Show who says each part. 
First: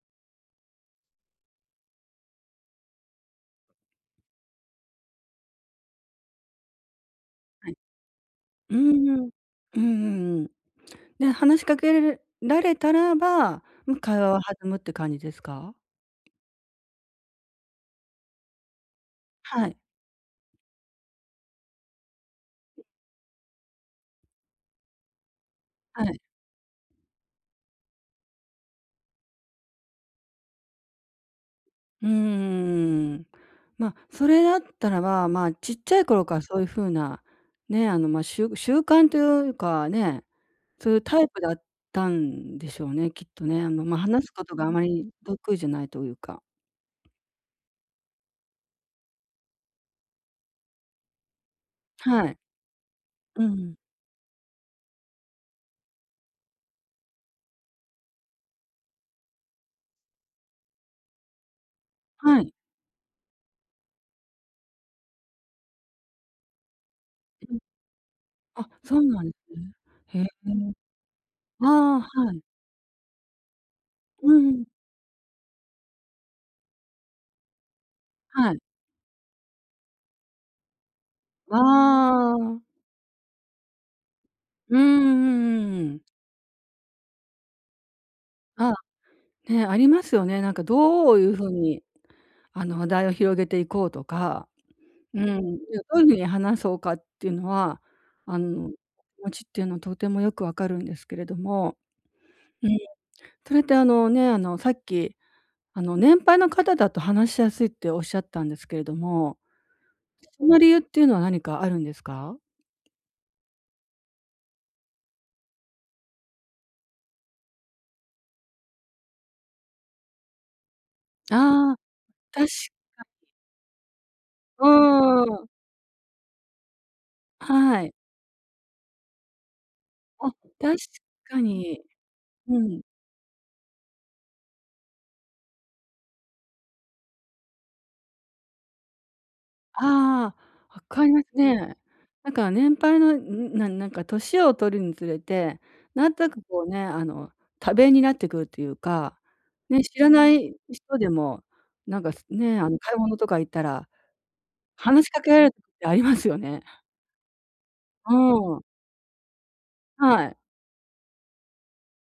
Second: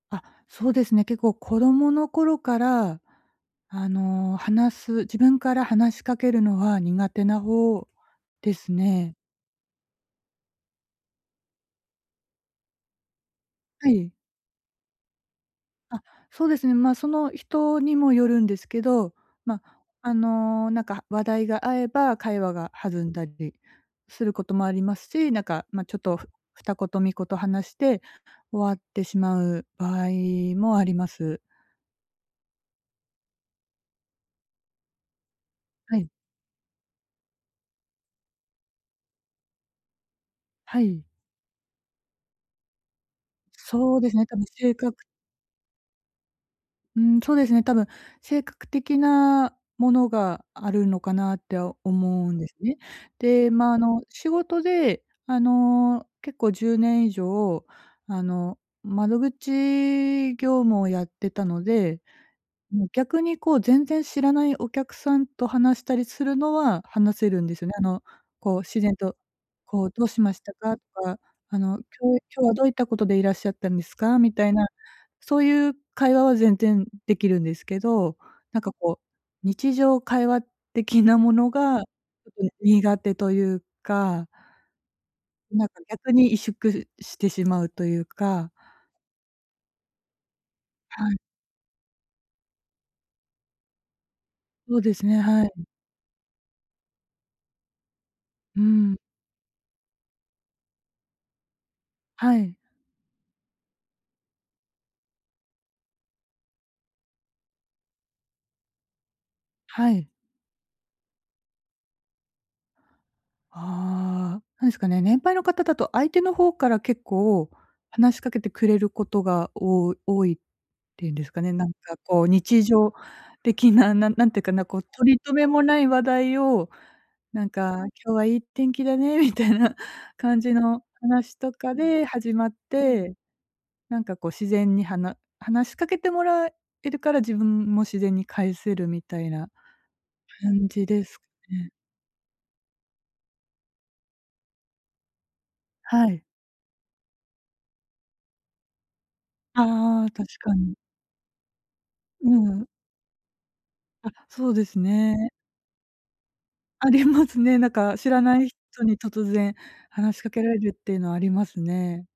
Speaker 1: あ、そうですね。結構子供の頃からあの、話す自分から話しかけるのは苦手な
Speaker 2: はい。
Speaker 1: ほうです
Speaker 2: うん
Speaker 1: ね。
Speaker 2: うん。うんうんうん。で、話しかけられられたらば、
Speaker 1: は
Speaker 2: ま、
Speaker 1: い。
Speaker 2: 会話は弾むって感じですか？
Speaker 1: あ、そうですね。ま、その、人にもよるんですけど、ま、
Speaker 2: はい。
Speaker 1: あの、なんか話題が合えば会話が弾んだりすることもありますし、なんか、ま、ちょっ
Speaker 2: は
Speaker 1: と
Speaker 2: い。
Speaker 1: ふ二言三言話して終わってしまう場合もあります。
Speaker 2: うーん。ま、それだったらば、まあ、ちっち
Speaker 1: は
Speaker 2: ゃい
Speaker 1: い。
Speaker 2: 頃からそういう風な、ね、あの、ま、しゅ習慣というかね、
Speaker 1: は
Speaker 2: そういう
Speaker 1: い。
Speaker 2: タイプだったんでしょうね、きっとね。あの、ま、
Speaker 1: そうですね、
Speaker 2: 話す
Speaker 1: 多
Speaker 2: こ
Speaker 1: 分
Speaker 2: とがあ
Speaker 1: 性
Speaker 2: ま
Speaker 1: 格
Speaker 2: り得意じゃないというか
Speaker 1: うーん、そうですね、多分性格的なものがあるのかなっては思
Speaker 2: は
Speaker 1: う
Speaker 2: い。
Speaker 1: んですね。
Speaker 2: う
Speaker 1: で、ま、あ
Speaker 2: ん。
Speaker 1: の、仕事であの、結構10年以上、あの、窓口業務をやってたので、
Speaker 2: はい。
Speaker 1: もう逆にこう全然知らないお客さんと話したりするのは話せるん
Speaker 2: う
Speaker 1: で
Speaker 2: ん。
Speaker 1: すね、あの、こう
Speaker 2: あ、
Speaker 1: 自然
Speaker 2: そう
Speaker 1: と
Speaker 2: なんですね。
Speaker 1: こう「どう
Speaker 2: へ
Speaker 1: し
Speaker 2: え。
Speaker 1: ましたか？」とか、あ
Speaker 2: あ
Speaker 1: の、
Speaker 2: あ、は
Speaker 1: 今日
Speaker 2: い。
Speaker 1: 「今日はどういったことでいらっしゃったんですか？」
Speaker 2: う
Speaker 1: みたい
Speaker 2: ん。
Speaker 1: なそういう会話は全然できるんですけど、
Speaker 2: は
Speaker 1: な
Speaker 2: い。
Speaker 1: んかこう、日常会話的なもの
Speaker 2: わ
Speaker 1: がちょっと
Speaker 2: あ。
Speaker 1: 苦手というか
Speaker 2: うーん、うん
Speaker 1: なん
Speaker 2: う
Speaker 1: か
Speaker 2: んうん。
Speaker 1: 逆に萎縮してしまうというか
Speaker 2: ああ、ね、ありますよね。なんか
Speaker 1: は
Speaker 2: どう
Speaker 1: い。
Speaker 2: いうふうに、あの、話題を広げていこうとか、
Speaker 1: そうです
Speaker 2: う
Speaker 1: ね、
Speaker 2: ー
Speaker 1: は
Speaker 2: ん、い
Speaker 1: い。
Speaker 2: や、どういう風に話そうかっていうのは、あ
Speaker 1: う
Speaker 2: の、気
Speaker 1: ん。
Speaker 2: 持ちっていうのとてもよくわかるんですけれども、
Speaker 1: はい。
Speaker 2: うん、それってあのね、あの、さっきあの、年配の方だと話しやすいっておっしゃったんですけれども、
Speaker 1: はい。
Speaker 2: その理由っていうのは何かあるんですか？
Speaker 1: ああ、なんですかね、年配の方だと相手の方から結構話しかけてくれることが多多いっていうんですかね、なん
Speaker 2: ああ、
Speaker 1: かこう、
Speaker 2: 確かに。
Speaker 1: 日常的な、ななんていうか
Speaker 2: う
Speaker 1: な、こう、とりと
Speaker 2: ー
Speaker 1: め
Speaker 2: ん。
Speaker 1: もない話題をなん
Speaker 2: は
Speaker 1: か
Speaker 2: い。
Speaker 1: 「今日はいい天気だね」みたいな
Speaker 2: あ、
Speaker 1: 感じ
Speaker 2: 確
Speaker 1: の話
Speaker 2: か
Speaker 1: とか
Speaker 2: に。
Speaker 1: で始まっ
Speaker 2: うん。
Speaker 1: て、なんかこう自然にはな話しかけてもらえるから自分も自然に返せるみたいな
Speaker 2: あ
Speaker 1: 感
Speaker 2: あ、わ
Speaker 1: じで
Speaker 2: かり
Speaker 1: す
Speaker 2: [unintelligible]
Speaker 1: ね。
Speaker 2: ね。なんか年配のなになんか、年をとるにつれて、
Speaker 1: は
Speaker 2: なんと
Speaker 1: い。
Speaker 2: なくこうね、あの、多弁になってくるというか、ね、知
Speaker 1: あ
Speaker 2: ら
Speaker 1: あ、確
Speaker 2: ない
Speaker 1: かに。
Speaker 2: 人でもなんかす
Speaker 1: う
Speaker 2: ね、
Speaker 1: ん。
Speaker 2: あの、買い物とか行ったら
Speaker 1: あ、そうです
Speaker 2: 話しかけ
Speaker 1: ね。
Speaker 2: られるってありますよね。
Speaker 1: ありますね。なんか、知らない
Speaker 2: うん。
Speaker 1: 人に突然話し
Speaker 2: は
Speaker 1: か
Speaker 2: い。
Speaker 1: けられるっていうのはありますね。